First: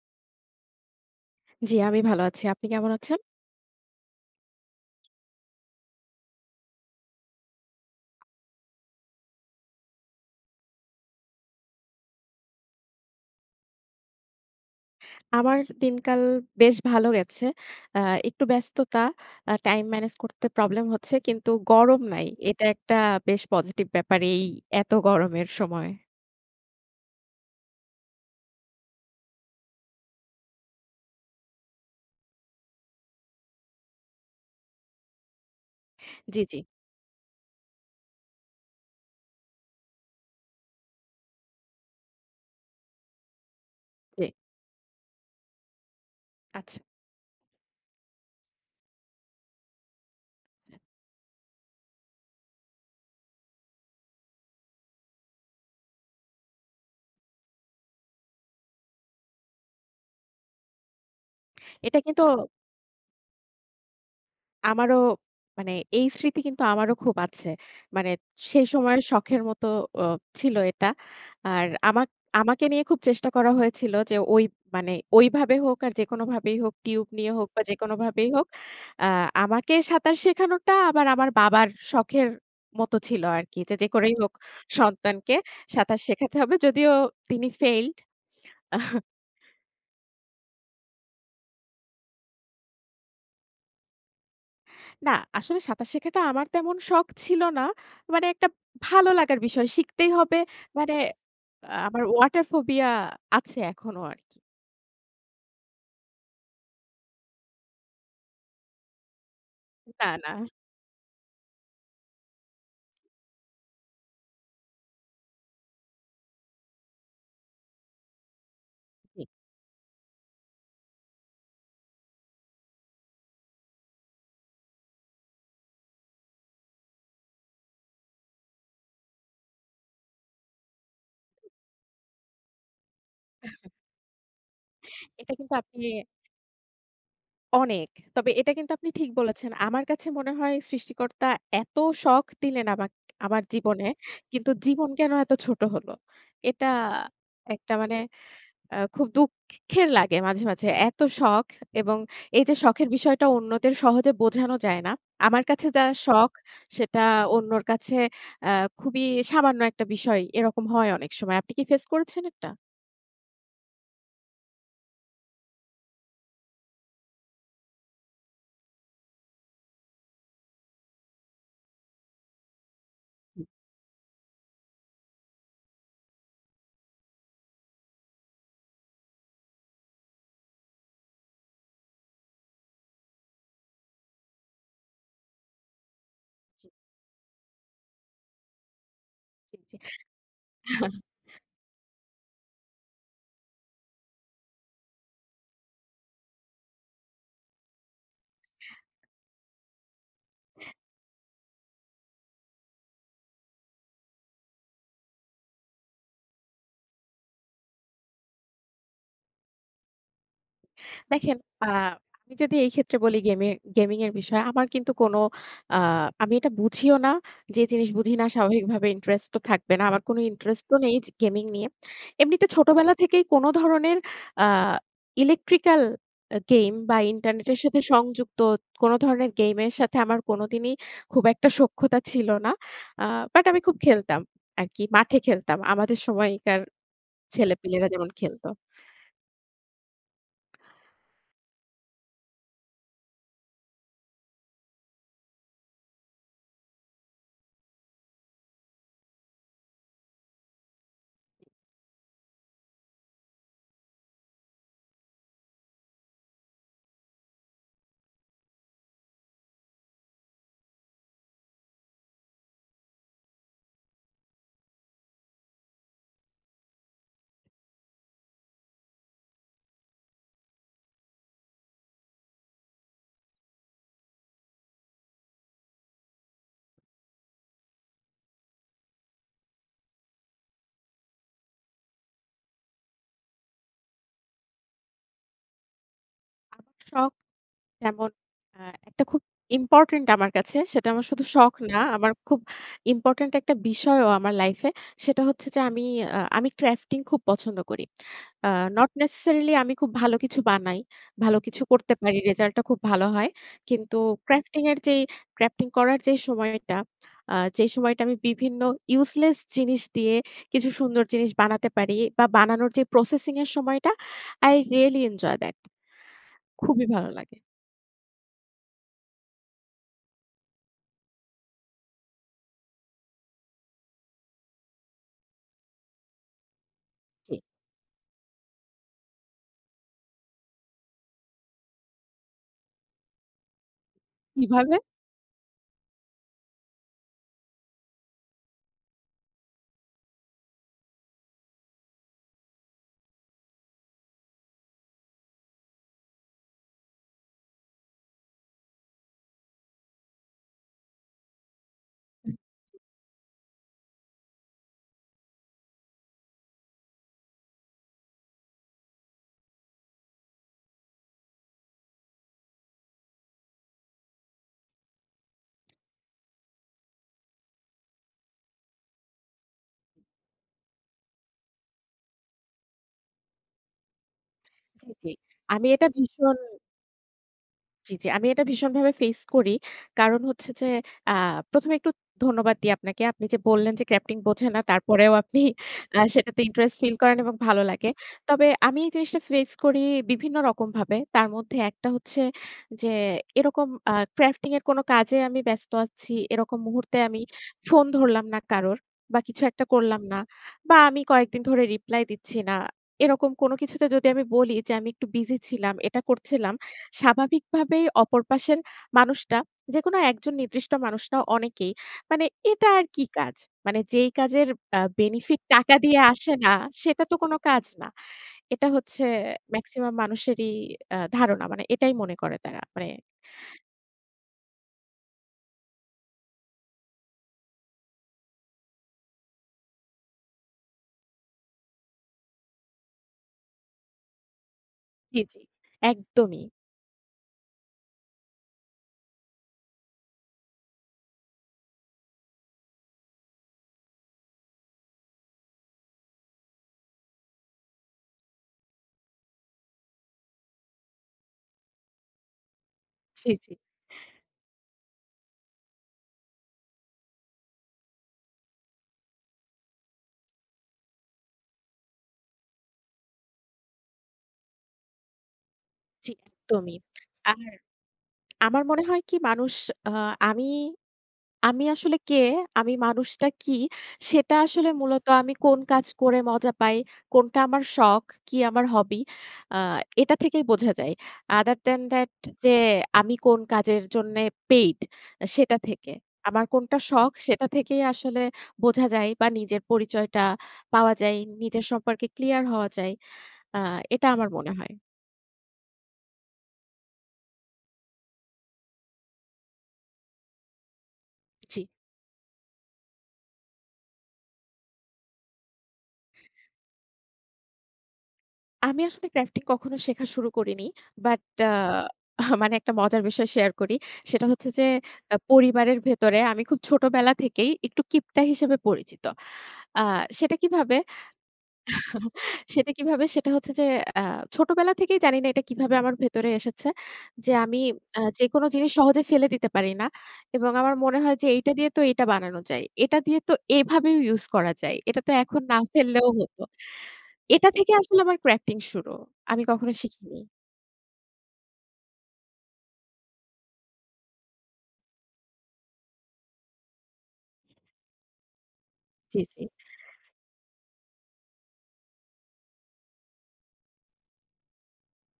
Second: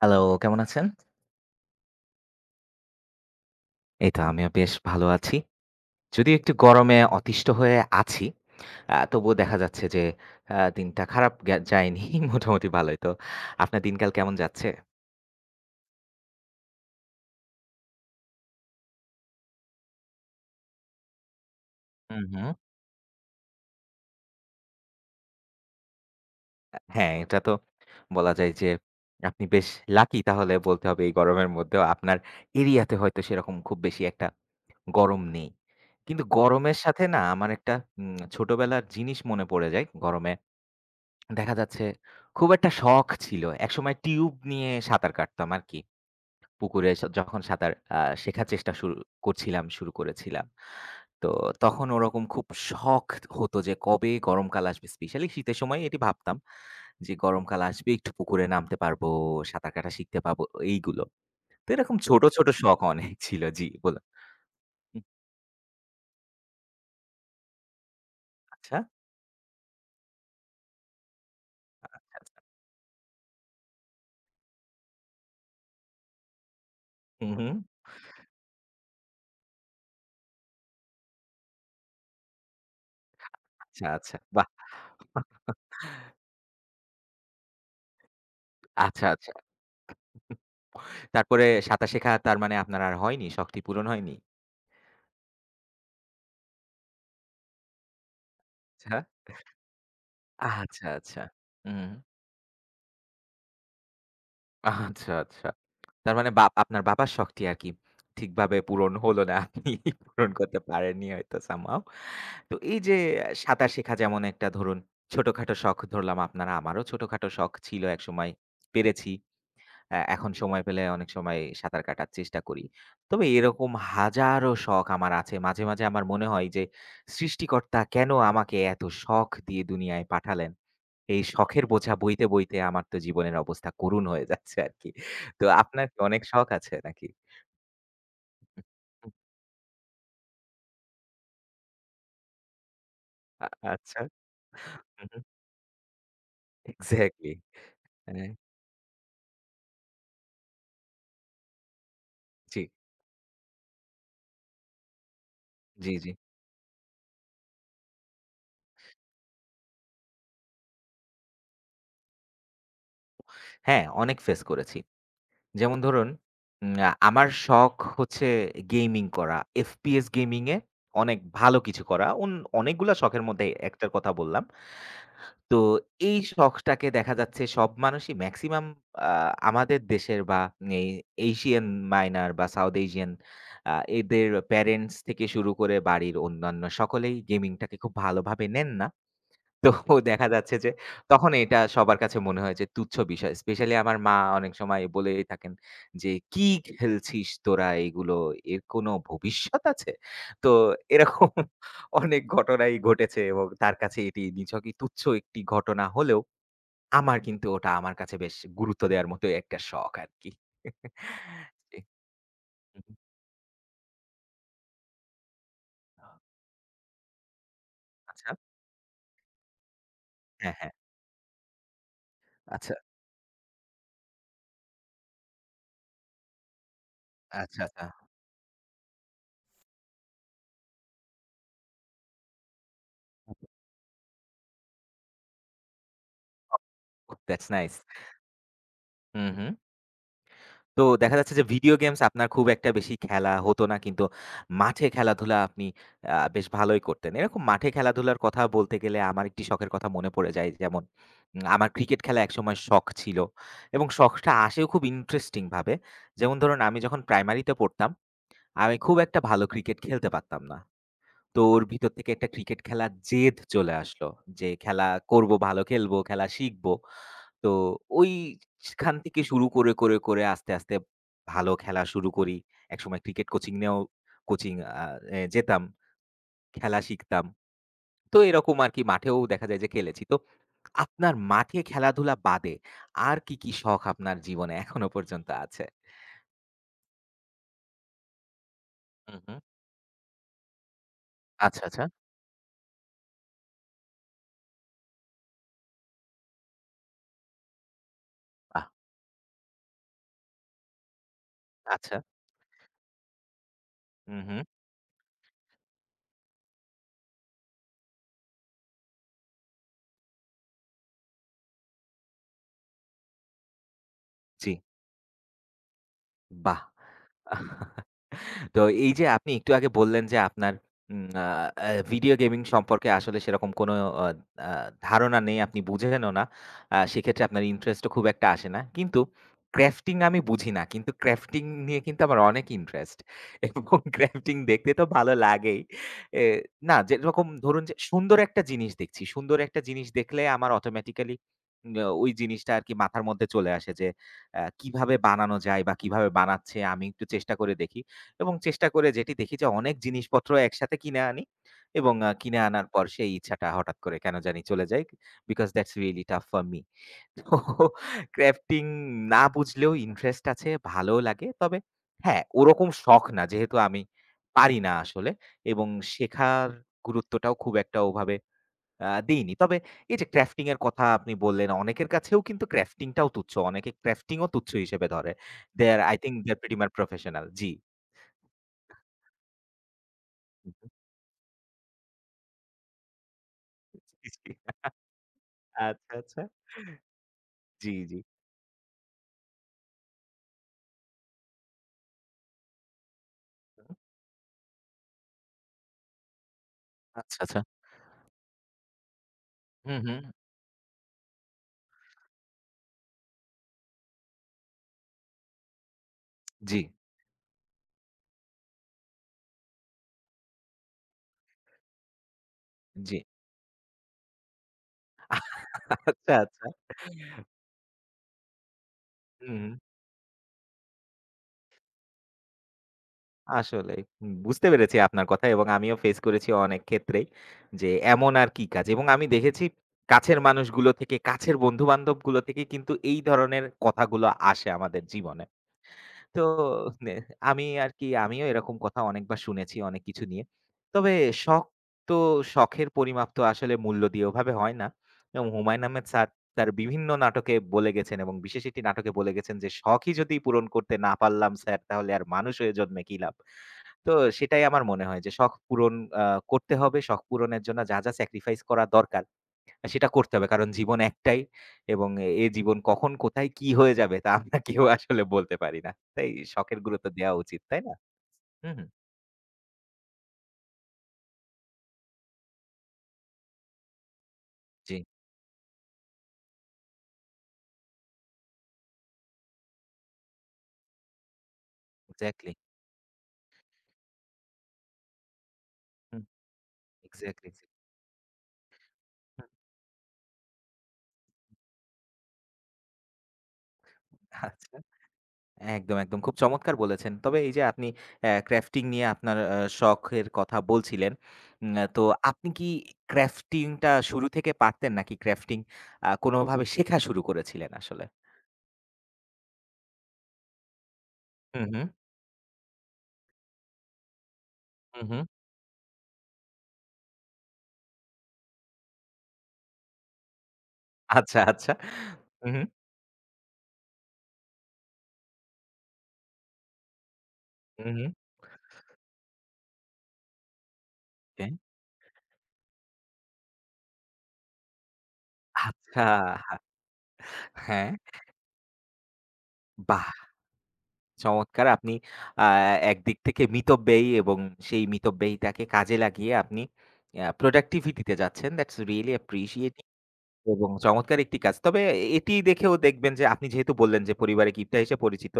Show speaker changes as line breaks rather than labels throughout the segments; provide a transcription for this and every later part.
Hello, কেমন আছেন?
জি, আমি ভালো আছি। আপনি কেমন আছেন?
এই তো আমিও বেশ ভালো আছি। যদিও একটু গরমে অতিষ্ঠ হয়ে আছি। তবুও দেখা যাচ্ছে যে দিনটা খারাপ গে যায়নি। মোটামুটি ভালোই। তো আপনার দিনকাল কেমন যাচ্ছে?
আমার দিনকাল বেশ ভালো গেছে। আ একটু ব্যস্ততা, টাইম ম্যানেজ করতে প্রবলেম হচ্ছে কিন্তু গরম
হুম,
নাই।
হুম।
এটা একটা বেশ পজিটিভ ব্যাপার এই এত গরমের সময়।
হ্যাঁ, এটা তো বলা যায় যে আপনি বেশ লাকি তাহলে বলতে হবে এই গরমের মধ্যেও আপনার এরিয়াতে হয়তো সেরকম খুব বেশি একটা গরম নেই। কিন্তু
জি, জি,
গরমের সাথে না আমার একটা ছোটবেলার জিনিস মনে পড়ে যায় গরমে দেখা যাচ্ছে খুব একটা শখ ছিল। একসময়
জি।
টিউব নিয়ে সাঁতার কাটতাম আরকি।
আচ্ছা।
পুকুরে স যখন সাঁতার শেখার চেষ্টা শুরু করছিলাম, শুরু করেছিলাম। তো তখন ওরকম খুব শখ হতো যে কবে গরমকাল আসবে? স্পেশালি শীতের সময় এটি ভাবতাম যে গরমকাল আসবে একটু পুকুরে নামতে পারবো, সাঁতার কাটা শিখতে পাবো এইগুলো। তো এরকম
এটা
ছোট,
কিন্তু
ছোট শখ অনেক ছিল। জি, বলুন।
আমারও,
হুম,
মানে এই স্মৃতি কিন্তু আমারও খুব আছে। মানে সেই
আচ্ছা,
সময়ের শখের মতো অ ছিল এটা। আর
আচ্ছা, আচ্ছা।
আমাকে নিয়ে খুব চেষ্টা করা হয়েছিল যে ওই, মানে ওইভাবে হোক আর যেকোনোভাবেই হোক, টিউব
হুম,
নিয়ে হোক
হুম।
বা যেকোনোভাবেই হোক, আ আমাকে সাঁতার শেখানোটা আবার আমার বাবার শখের মতো ছিল আরকি। যে,
আচ্ছা,
যে করেই
আচ্ছা।
হোক
বাহ!
সন্তানকে সাঁতার শেখাতে হবে। যদিও তিনি failed।
আচ্ছা, আচ্ছা। তারপরে সাঁতার শেখা তার মানে আপনার আর হয়নি? শখটি পূরণ হয়নি?
না, আসলে সাঁতার শেখাটা আমার তেমন শখ ছিল না। মানে একটা
আচ্ছা,
ভালো লাগার বিষয়, শিখতেই হবে,
আচ্ছা,
মানে
আচ্ছা। হুম,
আমার ওয়াটার ফোবিয়া আছে এখনো আরকি।
আচ্ছা, আচ্ছা। তার মানে বাপ আপনার বাবার শখটি আরকি ঠিকভাবে পূরণ হলো না। আপনি
না,
পূরণ
না।
করতে পারেননি হয়তো somehow. তো এই যে সাঁতার শেখা যেমন একটা ধরুন ছোটখাটো শখ ধরলাম আপনার, আমারও ছোটখাটো শখ ছিল একসময়, পেরেছি।
জি।
অ্যা এখন সময় পেলে অনেক সময় সাঁতার কাটার চেষ্টা করি। তবে এরকম হাজারো শখ আমার আছে। মাঝে, মাঝে আমার মনে হয় যে সৃষ্টিকর্তা কেন আমাকে এত শখ দিয়ে দুনিয়ায় পাঠালেন? এই শখের বোঝা বইতে, বইতে আমার তো জীবনের অবস্থা করুণ হয়ে যাচ্ছে আরকি।
এটা
তো
কিন্তু
আপনার
আপনি
কি অনেক শখ আছে নাকি?
অনেক। তবে এটা কিন্তু আপনি ঠিক
হুম,
বলেছেন। আমার কাছে মনে হয় সৃষ্টিকর্তা এত শখ দিলেন আমার
আ
জীবনে,
আচ্ছা।
কিন্তু জীবন
হু,
কেন
হু।
এত ছোট হলো? এটা
এক্সাক্টলি।
একটা, মানে
হ্যাঁ,
খুব দুঃখের লাগে মাঝে, মাঝে। এত শখ, এবং এই যে
জি,
শখের বিষয়টা অন্যদের সহজে বোঝানো যায় না। আমার কাছে যা
জি, জি।
শখ সেটা অন্যর কাছে আ খুবই সামান্য একটা বিষয়। এরকম হয় অনেক সময়। আপনি কি ফেস করেছেন এটা?
হ্যাঁ, অনেক ফেস করেছি। যেমন ধরুন উম আ আমার শখ হচ্ছে গেমিং করা। FPS গেমিং এ অনেক ভালো কিছু করা। অন অনেকগুলা শখের
জি,
মধ্যে একটার কথা বললাম। তো এই শখটাকে দেখা যাচ্ছে সব মানুষই মেক্সিমাম আ আমাদের দেশের বা এই এশিয়ান মাইনর বা সাউথ এশিয়ান আ এদের প্যারেন্টস থেকে শুরু করে বাড়ির অন্যান্য
জি,
সকলেই গেমিংটাকে খুব ভালোভাবে নেন না।
জি।
তো দেখা যাচ্ছে যে
জি।
তখন এটা সবার কাছে মনে হয় যে তুচ্ছ বিষয়। স্পেশালি আমার মা অনেক সময় বলেই থাকেন যে, "কি খেলছিস তোরা এগুলো? এর কোনো ভবিষ্যৎ আছে?" তো এরকম অনেক ঘটনাই ঘটেছে এবং তার কাছে এটি নিছকই তুচ্ছ একটি ঘটনা হলেও আমার কিন্তু ওটা আমার কাছে বেশ গুরুত্ব দেওয়ার মতোই একটা শখ আরকি।
দেখেন, আ
জি।
আমি যদি এই
হুম,
ক্ষেত্রে বলি গেমিং এর বিষয়ে আমার কিন্তু কোনো, আ আমি এটা বুঝিও না। যে জিনিস বুঝি না,
আচ্ছা।
স্বাভাবিকভাবে ইন্টারেস্ট তো থাকবে না। আমার কোনো
হ্যাঁ, হ্যাঁ।
ইন্টারেস্টও নেই যে গেমিং নিয়ে। এমনিতে
আচ্ছা,
ছোটবেলা থেকেই কোনো ধরনের আ ইলেকট্রিক্যাল গেম বা ইন্টারনেটের
আচ্ছা,
সাথে
আচ্ছা।
সংযুক্ত কোনো ধরনের গেমের সাথে আমার কোনোদিনই খুব একটা সখ্যতা ছিল না। আ বাট আমি খুব খেলতাম আরকি। মাঠে খেলতাম, আমাদের সময়কার
দ্যাটস নাইস।
ছেলেপিলেরা যেমন খেলত।
হুম, হুম। তো দেখা যাচ্ছে যে ভিডিও গেমস আপনার খুব একটা বেশি খেলা হতো না কিন্তু মাঠে খেলাধুলা আপনি বেশ ভালোই করতেন। এরকম মাঠে খেলাধুলার কথা বলতে গেলে আমার একটি শখের কথা মনে পড়ে যায়। যেমন আমার ক্রিকেট খেলা একসময় শখ ছিল এবং শখটা আসেও খুব ইন্টারেস্টিং ভাবে। যেমন ধরুন আমি যখন প্রাইমারিতে পড়তাম, আমি খুব একটা ভালো ক্রিকেট খেলতে পারতাম না। তো ওর ভিতর থেকে একটা ক্রিকেট খেলার জেদ চলে আসলো যে খেলা করব, ভালো খেলবো, খেলা শিখবো। তো ওই সেখান থেকে শুরু করে, করে, করে আস্তে, আস্তে ভালো খেলা শুরু করি। একসময় ক্রিকেট কোচিং নিয়েও কোচিং আ এ যেতাম, খেলা শিখতাম। তো এরকম আরকি মাঠেও দেখা যায় যে খেলেছি। তো আপনার মাঠে খেলাধুলা বাদে আর কি, কি, শখ আপনার জীবনে এখনো পর্যন্ত আছে?
আমার শখ, যেমন আ একটা
হু,
খুব
হু।
ইম্পোর্টেন্ট আমার কাছে, সেটা আমার শুধু শখ
আচ্ছা,
না,
আচ্ছা।
আমার খুব ইম্পোর্টেন্ট একটা বিষয়ও আমার লাইফে। সেটা হচ্ছে যে আমি ক্রাফটিং খুব পছন্দ করি। আ
বাহ!
নট নেসেসারিলি আমি খুব ভালো কিছু বানাই, ভালো কিছু করতে
আচ্ছা।
পারি, রেজাল্টটা খুব ভালো হয়। কিন্তু
হু, হু।
ক্রাফটিং এর যেই, ক্রাফটিং করার যে সময়টা, যে সময়টা আমি বিভিন্ন ইউজলেস জিনিস দিয়ে কিছু সুন্দর জিনিস বানাতে পারি বা বানানোর যে প্রসেসিং এর সময়টা,
জি,
I really enjoy that,
বাহ!
খুবই ভালো লাগে।
তো এই যে আপনি একটু আগে বললেন যে আপনার উম, আ, ভিডিও গেমিং সম্পর্কে আসলে সেরকম কোনো আ, আ, ধারণা নেই, আপনি বুঝেনও না। সেক্ষেত্রে
জি।
আপনার ইন্টারেস্টও খুব একটা আসে না। কিন্তু ক্র্যাফটিং আমি বুঝি না। কিন্তু ক্র্যাফটিং নিয়ে কিন্তু আমার অনেক ইন্টারেস্ট এবং ক্র্যাফটিং দেখতে
কিভাবে?
তো ভালো লাগেই। এ না যেরকম ধরুন যে সুন্দর একটা জিনিস দেখছি। সুন্দর একটা জিনিস দেখলে আমার অটোমেটিক্যালি উম, ওই জিনিসটা আরকি মাথার মধ্যে চলে আসে যে কিভাবে বানানো যায় বা কিভাবে বানাচ্ছে আমি একটু চেষ্টা করে দেখি। এবং চেষ্টা করে যেটি দেখি যে অনেক জিনিসপত্র একসাথে কিনে আনি এবং কিনে আনার পর সেই ইচ্ছাটা হঠাৎ করে কেন জানি চলে যায়। Because that's really tough for me. তো ক্রাফটিং না বুঝলেও ইন্টারেস্ট আছে, ভালোও লাগে। তবে হ্যাঁ, ওরকম শখ না যেহেতু আমি পারি না আসলে এবং শেখার গুরুত্বটাও খুব একটা ওভাবে দেইনি। তবে এই যে ক্রাফটিং এর কথা আপনি বললেন, অনেকের কাছেও কিন্তু ক্রাফটিং টাও তুচ্ছ। অনেকে ক্রাফটিং ও তুচ্ছ হিসেবে
জি,
ধরে।
জি।
দে
আমি
আর
এটা
আই থিংক দে
ভীষণ
আর প্রিটি মাচ প্রফেশনাল। জি।
জি, জি। আমি এটা ভীষণভাবে ফেস করি। কারণ হচ্ছে যে আ ১ম এ একটু ধন্যবাদ দিই আপনাকে। আপনি যে বললেন যে
জি,
ক্র্যাফটিং
জি।
বোঝে না, তারপরেও আপনি
আচ্ছা, আচ্ছা।
সেটাতে ইন্টারেস্ট ফিল করেন এবং ভালো
জি,
লাগে।
জি।
তবে আমি এই জিনিসটা ফেস করি বিভিন্ন রকমভাবে। তার মধ্যে একটা হচ্ছে যে,
হুম।
এরকম ক্র্যাফটিং এর কোনো কাজে আমি ব্যস্ত আছি, এরকম মুহূর্তে
আচ্ছা,
আমি
আচ্ছা।
ফোন ধরলাম না কারোর বা কিছু একটা
হুম, হুম।
করলাম না বা আমি কয়েকদিন ধরে রিপ্লাই দিচ্ছি না। এরকম কোনো কিছুতে যদি আমি বলি যে আমি একটু বিজি ছিলাম, এটা করছিলাম,
জি,
স্বাভাবিকভাবেই অপর পাশের মানুষটা, যেকোনো একজন নির্দিষ্ট মানুষ না, অনেকেই, মানে, এটা আর
জি।
কি কাজ? মানে যেই কাজের বেনিফিট টাকা দিয়ে
আচ্ছা,
আসে
আচ্ছা।
না, সেটা তো কোনো কাজ না। এটা হচ্ছে
হুম, হুম।
মেক্সিমাম মানুষেরই ধারণা। মানে এটাই মনে করে তারা। মানে
আসলেই। হুম, বুঝতে পেরেছি আপনার কথা এবং আমিও ফেস করেছি অনেক ক্ষেত্রেই যে এমন আর কি কাজ এবং আমি দেখেছি কাছের মানুষগুলো থেকে, কাছের বন্ধু-বান্ধবগুলো থেকে কিন্তু এই ধরনের কথাগুলো আসে আমাদের
জি,
জীবনে।
জি।
তো
একদমই।
নে আমি আরকি আমিও এরকম কথা অনেকবার শুনেছি অনেক কিছু নিয়ে। তবে শখ তো শখের পরিমাপ তো আসলে মূল্য দিয়ে ওভাবে হয় না। এবং হুমায়ূন আহমেদ স্যার তার বিভিন্ন নাটকে বলে গেছেন এবং বিশেষ একটি নাটকে বলে গেছেন যে, "শখই যদি পূরণ করতে না পারলাম স্যার তাহলে আর মানুষ হয়ে জন্মে কি লাভ?"
জি, জি,
তো সেটাই আমার মনে হয় যে শখ পূরণ আ করতে হবে। শখ পূরণের জন্য যা, যা স্যাক্রিফাইস করা দরকার সেটা করতে হবে। কারণ জীবন একটাই এবং এ জীবন কখন কোথায় কি হয়ে যাবে তা আমরা কেউ আসলে বলতে পারি না। তাই
জি,
শখের
একদমই।
গুরুত্ব দেওয়া উচিত।
আর
তাই না? হুম,
আমার
হুম।
মনে হয় কি, মানুষ, আ আমি আমি আসলে কে, আমি মানুষটা কি, সেটা আসলে
জি,
মূলত আমি কোন কাজ করে মজা পাই, কোনটা আমার শখ, কি আমার হবি, আ এটা থেকেই বোঝা যায়। other than that,
exactly.
যে আমি কোন কাজের জন্যে পেইড, সেটা থেকে।
হুম।
আমার কোনটা শখ,
এক্সাক্টলি, এক্সাক্টলি।
সেটা থেকেই আসলে বোঝা যায়, বা
হুম,
নিজের পরিচয়টা পাওয়া যায়, নিজের সম্পর্কে ক্লিয়ার হওয়া যায়। আ এটা আমার মনে
আচ্ছা।
হয়।
একদম, একদম। খুব চমৎকার বলেছেন। তবে এই যে আপনি অ্যা ক্রাফটিং নিয়ে আপনার শখের কথা বলছিলেন।
জি।
তো আপনি কি ক্রাফটিং টা শুরু থেকে পারতেন নাকি ক্রাফটিং কোনভাবে শেখা শুরু করেছিলেন আসলে?
আমি আসলে ক্র্যাফটিং কখনো শেখা শুরু করিনি। বাট,
হুম,
আ
হুম।
হুম। মানে একটা মজার বিষয় শেয়ার করি। সেটা হচ্ছে যে
হুম, হুম।
পরিবারের ভেতরে আমি খুব ছোটবেলা থেকেই একটু কিপটা হিসেবে পরিচিত। আ সেটা কিভাবে?
আচ্ছা, আচ্ছা। হুম, হুম।
সেটা কিভাবে? সেটা হচ্ছে যে আ ছোটবেলা থেকেই জানি না এটা কিভাবে আমার ভেতরে এসেছে। যে আমি
হুম, হুম।
যেকোনো জিনিস সহজে ফেলে দিতে পারি না। এবং আমার মনে হয়
ওকে।
যে এইটা দিয়ে তো এটা বানানো যায়। এটা দিয়ে তো এভাবেও ইউজ করা যায়। এটা তো এখন না
আচ্ছা।
ফেললেও হতো। এটা
হ্যাঁ।
থেকে আসলে আমার ক্র্যাফটিং শুরু। আমি কখনো
বাহ!
শিখিনি।
চমৎকার। আপনি আ একদিক থেকে মিতব্যয়ী এবং সেই মিতব্যয়িতাকে কাজে লাগিয়ে আপনি অ্যা প্রোডাক্টিভিটি তে যাচ্ছেন। দ্যাটস রিয়ালি
জি, জি।
অ্যাপ্রিশিয়েট এবং চমৎকার একটি কাজ। তবে এটি দেখেও দেখবেন যে আপনি যেহেতু বললেন যে পরিবারে কিপ্টা হিসেবে পরিচিত।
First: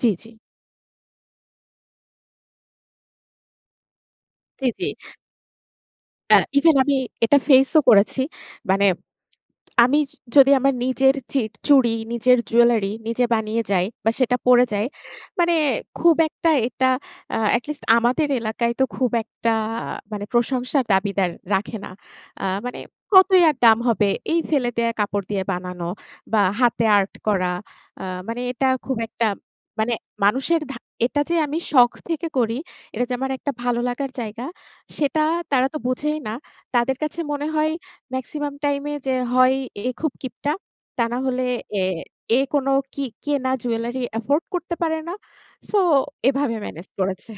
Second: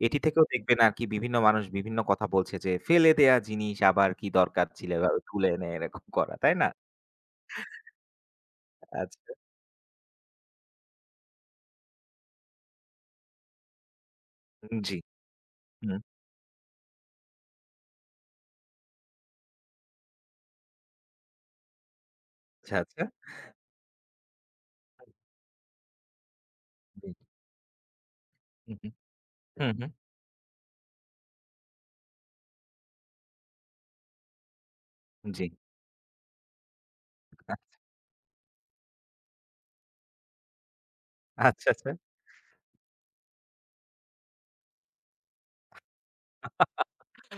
জি,
এটি
জি।
থেকেও দেখবেন আরকি বিভিন্ন মানুষ বিভিন্ন কথা বলছে যে ফেলে দেয়া জিনিস আবার কি দরকার
জি, জি।
ছিল এভাবে তুলে এনে এরকম করা। তাই না?
ইভেন আমি এটা ফেইস ও করেছি। মানে
আচ্ছা।
আমি যদি আমার নিজের চিট চুড়ি, নিজের জুয়েলারি নিজে বানিয়ে যাই বা সেটা পড়ে যাই,
জি।
মানে
হুম।
খুব একটা এটা এটলিস্ট আমাদের এলাকায় তো খুব একটা, মানে প্রশংসার দাবিদার রাখে না।
আচ্ছা,
মানে,
আচ্ছা।
কতই আর দাম হবে? এই ফেলে দেয়া কাপড় দিয়ে বানানো বা হাতে
জি।
আর্ট করা। আ মানে এটা
হু, হু।
খুব একটা,
হু, হু।
মানে মানুষের এটা যে আমি শখ থেকে করি, এটা যে আমার একটা ভালো লাগার জায়গা, সেটা
জি।
তারা তো বোঝেই না। তাদের কাছে মনে হয় মেক্সিমাম টাইমে যে হয়, এ খুব কিপটা, তা না হলে
আচ্ছা,
এ,
আচ্ছা।
এ কোনো কি কেনা জুয়েলারি অ্যাফোর্ড করতে পারে না, সো এভাবে ম্যানেজ করেছে।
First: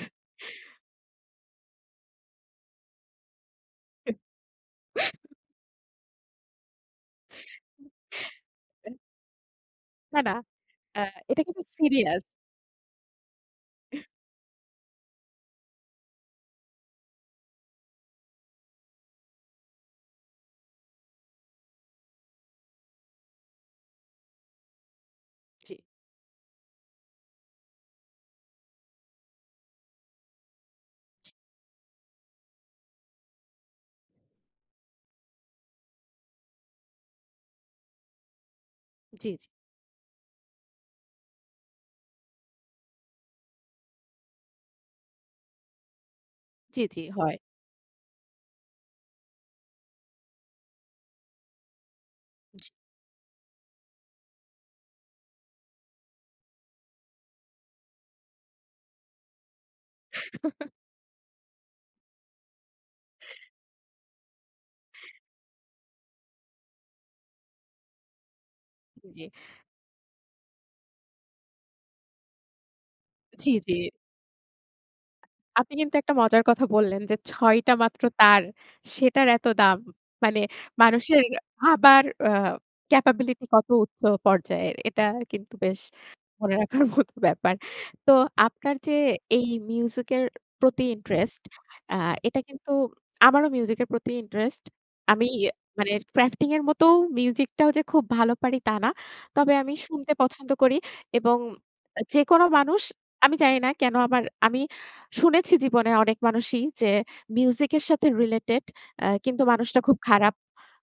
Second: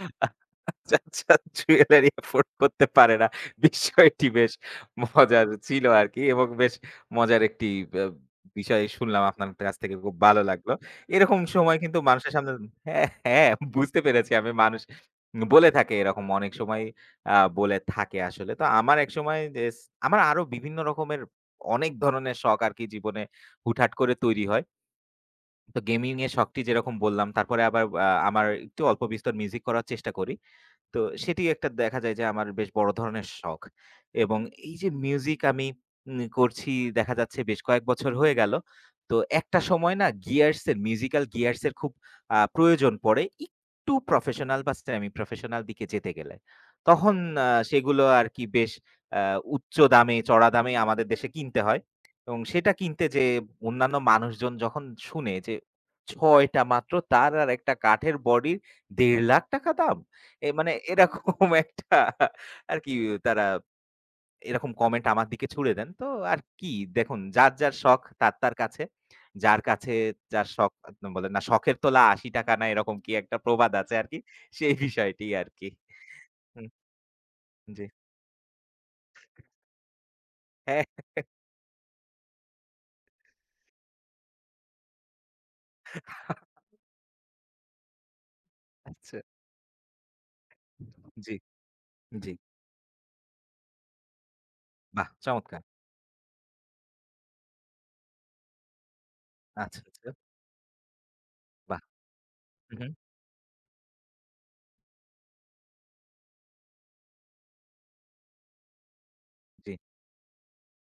আচ্ছা, আচ্ছা জুয়েলারি এফোর্ড করতে পারে না। বিষয়টি বেশ মজার ছিল আরকি এবং বেশ মজার একটি আ বিষয় শুনলাম আপনার কাছ থেকে খুব
না, না,
ভালো লাগলো।
আ
এরকম
এটা কিন্তু
সময় কিন্তু
সিরিয়াস।
মানুষের সামনে হ্যাঁ, হ্যাঁ বুঝতে পেরেছি আমি মানুষ বলে থাকে এরকম অনেক সময় বলে থাকে আসলে। তো আমার একসময় এস আমার আরো বিভিন্ন রকমের অনেক ধরনের শখ আরকি জীবনে হুটহাট করে তৈরি হয়।
জি,
তো গেমিং এর শখটি যেরকম বললাম তারপরে আবার আমার একটু অল্প বিস্তর মিউজিক করার চেষ্টা করি। তো সেটি একটা দেখা যায় যে আমার বেশ বড় ধরনের শখ। এবং এই যে মিউজিক আমি করছি দেখা যাচ্ছে বেশ কয়েক বছর হয়ে গেল। তো
জি,
একটা সময় না Gears এর মিউজিক্যাল Gears এর খুব প্রয়োজন পড়ে একটু প্রফেশনাল বা সেমি প্রফেশনাল দিকে যেতে গেলে।
জি, জি, জি,
তখন
হয়।
সেগুলো আরকি বেশ আ উচ্চ দামে চড়া দামে আমাদের দেশে কিনতে হয়। এবং
জি,
সেটা কিনতে যেয়ে অন্যান্য মানুষজন যখন শুনে যে ৬ টা মাত্র তার আর একটা কাঠের বডির ৳১.৫ লাখ টাকা দাম। এ মানে এরকম একটা আরকি তারা এরকম কমেন্ট আমার দিকে ছুড়ে দেন। তো আর কি দেখুন যার, যার শখ তার, তার কাছে।
জি,
যার কাছে যার শখ বলে না শখের তোলা ৳৮০ না এরকম কি একটা
জি,
প্রবাদ
জি।
আছে আরকি। সেই বিষয়টি আরকি।
আপনি কিন্তু একটা মজার কথা
হুম,
বললেন যে, ৬ টা
জি।
মাত্র তার, সেটার এত দাম। মানে
হ্যাঁ।
মানুষের ভাবার ক্যাপাবিলিটি কত উচ্চ পর্যায়ের। এটা কিন্তু বেশ মনে রাখার মতো ব্যাপার। তো আপনার যে
আচ্ছা।
এই মিউজিকের প্রতি
জি,
ইন্টারেস্ট, আ
জি।
এটা কিন্তু আমারও মিউজিকের প্রতি ইন্টারেস্ট।
বাহ!
আমি,
চমৎকার।
মানে ক্রাফটিং এর মতো মিউজিকটাও যে খুব ভালো পারি তা না। তবে আমি
আচ্ছা, আচ্ছা।
শুনতে পছন্দ করি, এবং
বাহ!
যেকোনো
হু,
মানুষ,
হু।
আমি জানি না কেন, আমি শুনেছি জীবনে অনেক মানুষই যে মিউজিকের সাথে রিলেটেড, কিন্তু
জি,
মানুষটা খুব খারাপ।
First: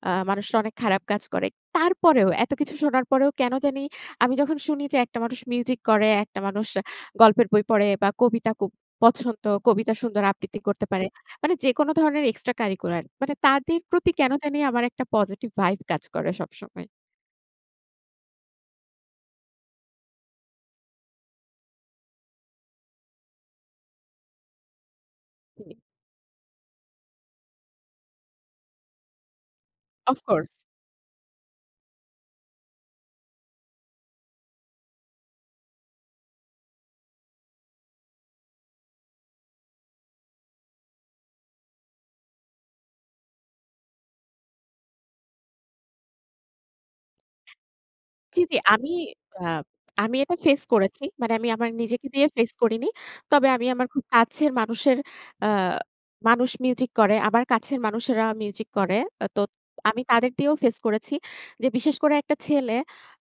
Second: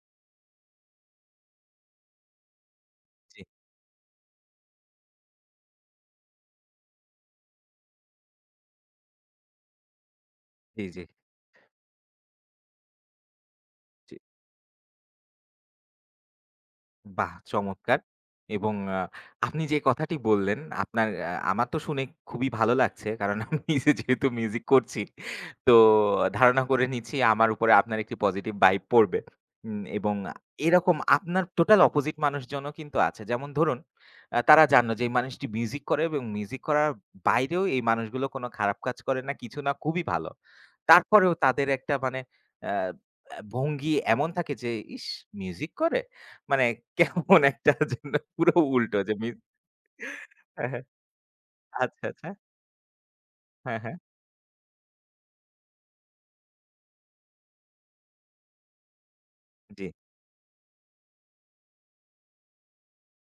মানুষটা অনেক খারাপ কাজ করে। তারপরেও এত কিছু শোনার পরেও
জি,
কেন জানি আমি যখন শুনি যে একটা মানুষ মিউজিক করে, একটা মানুষ গল্পের বই পড়ে বা কবিতা খুব পছন্দ, কবিতা সুন্দর আবৃত্তি
জি,
করতে
জি,
পারে, মানে যেকোনো ধরনের এক্সট্রা কারিকুলার, মানে তাদের প্রতি
জি।
কেন জানি আমার একটা পজিটিভ ভাইব কাজ করে সবসময়।
বাহ! চমৎকার। এবং আপনি যে কথাটি বললেন, আপনার আমার তো শুনে খুবই ভালো লাগছে। কারণ আমি নিজে যেহেতু মিউজিক করছি,
জি,
তো ধারণা করে নিচ্ছি আমার উপরে আপনার একটি পজিটিভ ভাইব পড়বে। এবং
অফ কোর্স।
এরকম আপনার টোটাল অপোজিট মানুষজনও কিন্তু আছে। যেমন ধরুন, তারা জানলো যে এই মানুষটি মিউজিক করে এবং মিউজিক করার বাইরেও এই মানুষগুলো কোনো খারাপ কাজ করে না, কিছু না, খুবই ভালো। তারপরেও তাদের একটা মানে আ আ ভঙ্গি এমন থাকে যে, "ইস! মিউজিক করে?" মানে কেমন একটা যেন
জি,
পুরো
জি।
উল্টো যে মিস
আ আমি এটা ফেস
হ্যাঁ, হ্যাঁ।
করেছি। মানে আমি আমার
আচ্ছা,
নিজেকে দিয়ে
আচ্ছা।
ফেস করিনি। তবে আমি
হ্যাঁ,
আমার
হ্যাঁ।
খুব কাছের মানুষের, আ মানুষ মিউজিক করে। আমার কাছের মানুষেরা মিউজিক করে। তো
জি।
আমি তাদের দিয়েও ফেস করেছি। যে বিশেষ করে একটা ছেলে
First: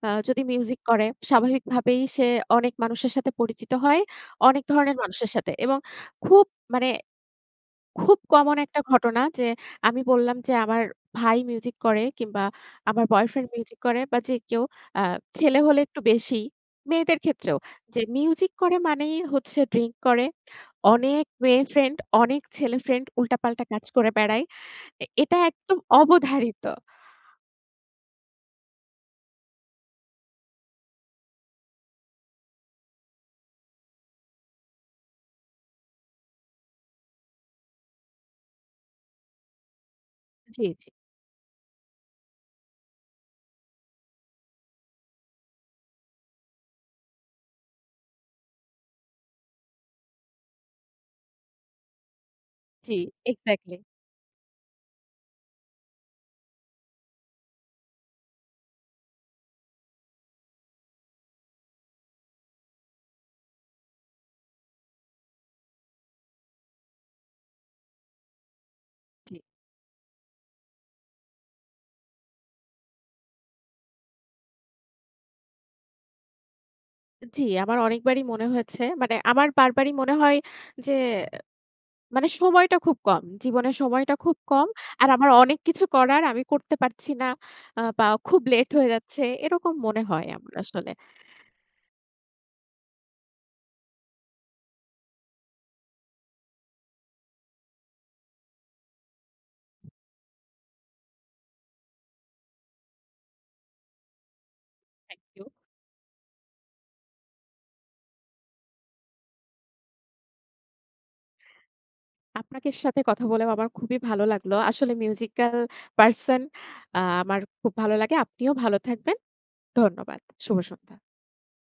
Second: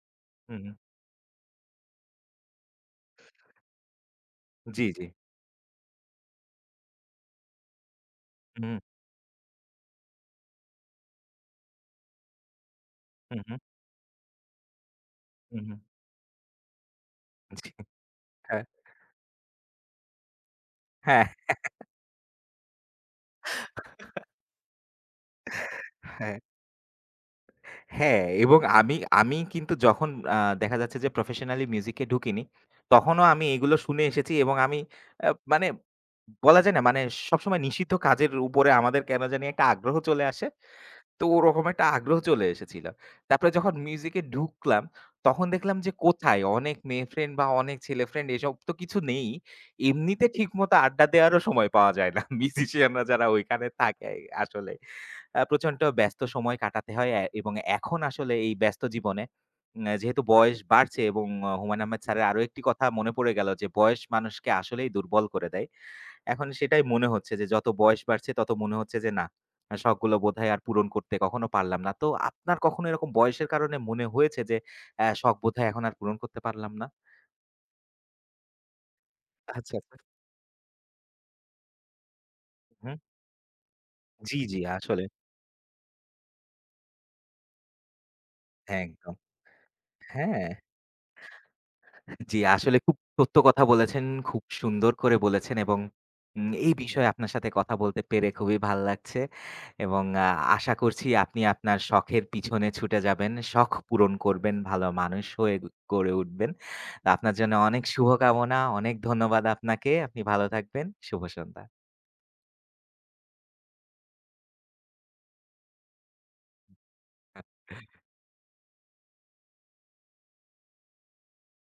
যদি
হুম, হুম।
মিউজিক করে স্বাভাবিকভাবেই সে অনেক মানুষের সাথে পরিচিত হয়, অনেক
জি,
ধরনের
জি।
মানুষের সাথে, এবং খুব, মানে খুব কমন
হুম,
একটা ঘটনা যে আমি বললাম যে আমার ভাই মিউজিক করে, কিংবা আমার
হুম,
বয়ফ্রেন্ড
হুম,
মিউজিক করে, বা যে কেউ, আ ছেলে
হুম, হুম।
হলে একটু বেশি, মেয়েদের ক্ষেত্রেও,
জি।
যে মিউজিক
হ্যাঁ,
করে মানেই হচ্ছে ড্রিংক করে, অনেক
হ্যাঁ,
মেয়ে ফ্রেন্ড, অনেক ছেলে ফ্রেন্ড, উল্টাপাল্টা কাজ করে বেড়ায়। এ এটা একদম
হ্যাঁ।
অবধারিত।
হ্যাঁ, এবং আমি আমি কিন্তু যখন দেখা যাচ্ছে যে প্রফেশনালি মিউজিকে ঢুকিনি, তখনও আমি এগুলো শুনে এসেছি এবং আমি আ মানে বলা যায় না মানে সবসময় নিষিদ্ধ কাজের উপরে আমাদের কেন জানি একটা আগ্রহ চলে আসে।
জি, জি,
তো ওরকম একটা আগ্রহ চলে এসেছিল। তারপরে যখন মিউজিকে ঢুকলাম, তখন দেখলাম যে কোথায় অনেক মেয়ে ফ্রেন্ড বা অনেক ছেলে ফ্রেন্ড এসব তো কিছু নেই। এমনিতে ঠিকমতো আড্ডা দেওয়ারও সময় পাওয়া যায় না।
জি,
মিউজিশিয়ানরা যারা ওইখানে
এক্সাক্টলি।
থাকে আসলে প্রচন্ড ব্যস্ত সময় কাটাতে হয় এ এবং এখন আসলে এই ব্যস্ত জীবনে যেহেতু বয়স বাড়ছে এবং হুমায়ূন আহমেদ স্যারের আরো একটি কথা মনে পড়ে গেল যে বয়স মানুষকে আসলেই দুর্বল করে দেয়। এখন সেটাই মনে হচ্ছে যে যত বয়স বাড়ছে তত মনে হচ্ছে যে না,
জি,
শখগুলো বোধহয় আর পূরণ করতে কখনো পারলাম না। তো আপনার কখনো এরকম বয়সের কারণে মনে হয়েছে যে অ্যা শখ বোধহয় এখন আর পূরণ করতে পারলাম না?
জি, আমার অনেকবারই মনে হয়েছে। মানে আমার
আচ্ছা,
বারবারই
আচ্ছা।
মনে হয় যে, মানে সময়টা
হুম।
খুব কম। জীবনের সময়টা
জি,
খুব
জি
কম।
আসলে।
আর আমার অনেক কিছু করার, আমি করতে পারছি না, বা খুব লেট
হ্যাঁ,
হয়ে
একদম।
যাচ্ছে। এরকম মনে হয়
হ্যাঁ।
আমার আসলে।
জি, আসলে খুব সত্য কথা বলেছেন, খুব সুন্দর করে বলেছেন এবং এই বিষয়ে আপনার সাথে কথা বলতে পেরে খুবই ভাল লাগছে এবং আশা করছি আপনি আপনার শখের পিছনে ছুটে যাবেন, শখ পূরণ করবেন, ভালো
থ্যাংক
মানুষ
ইউ।
হয়ে গ- গড়ে উঠবেন। তো আপনার জন্য অনেক শুভকামনা, অনেক ধন্যবাদ আপনাকে। আপনি ভালো থাকবেন। শুভ সন্ধ্যা।
আপনাকে সাথে কথা বলেও আমার খুবই ভালো লাগলো। আসলে মিউজিক্যাল পারসন আমার খুব ভালো লাগে। আপনিও ভালো থাকবেন। ধন্যবাদ। শুভ সন্ধ্যা।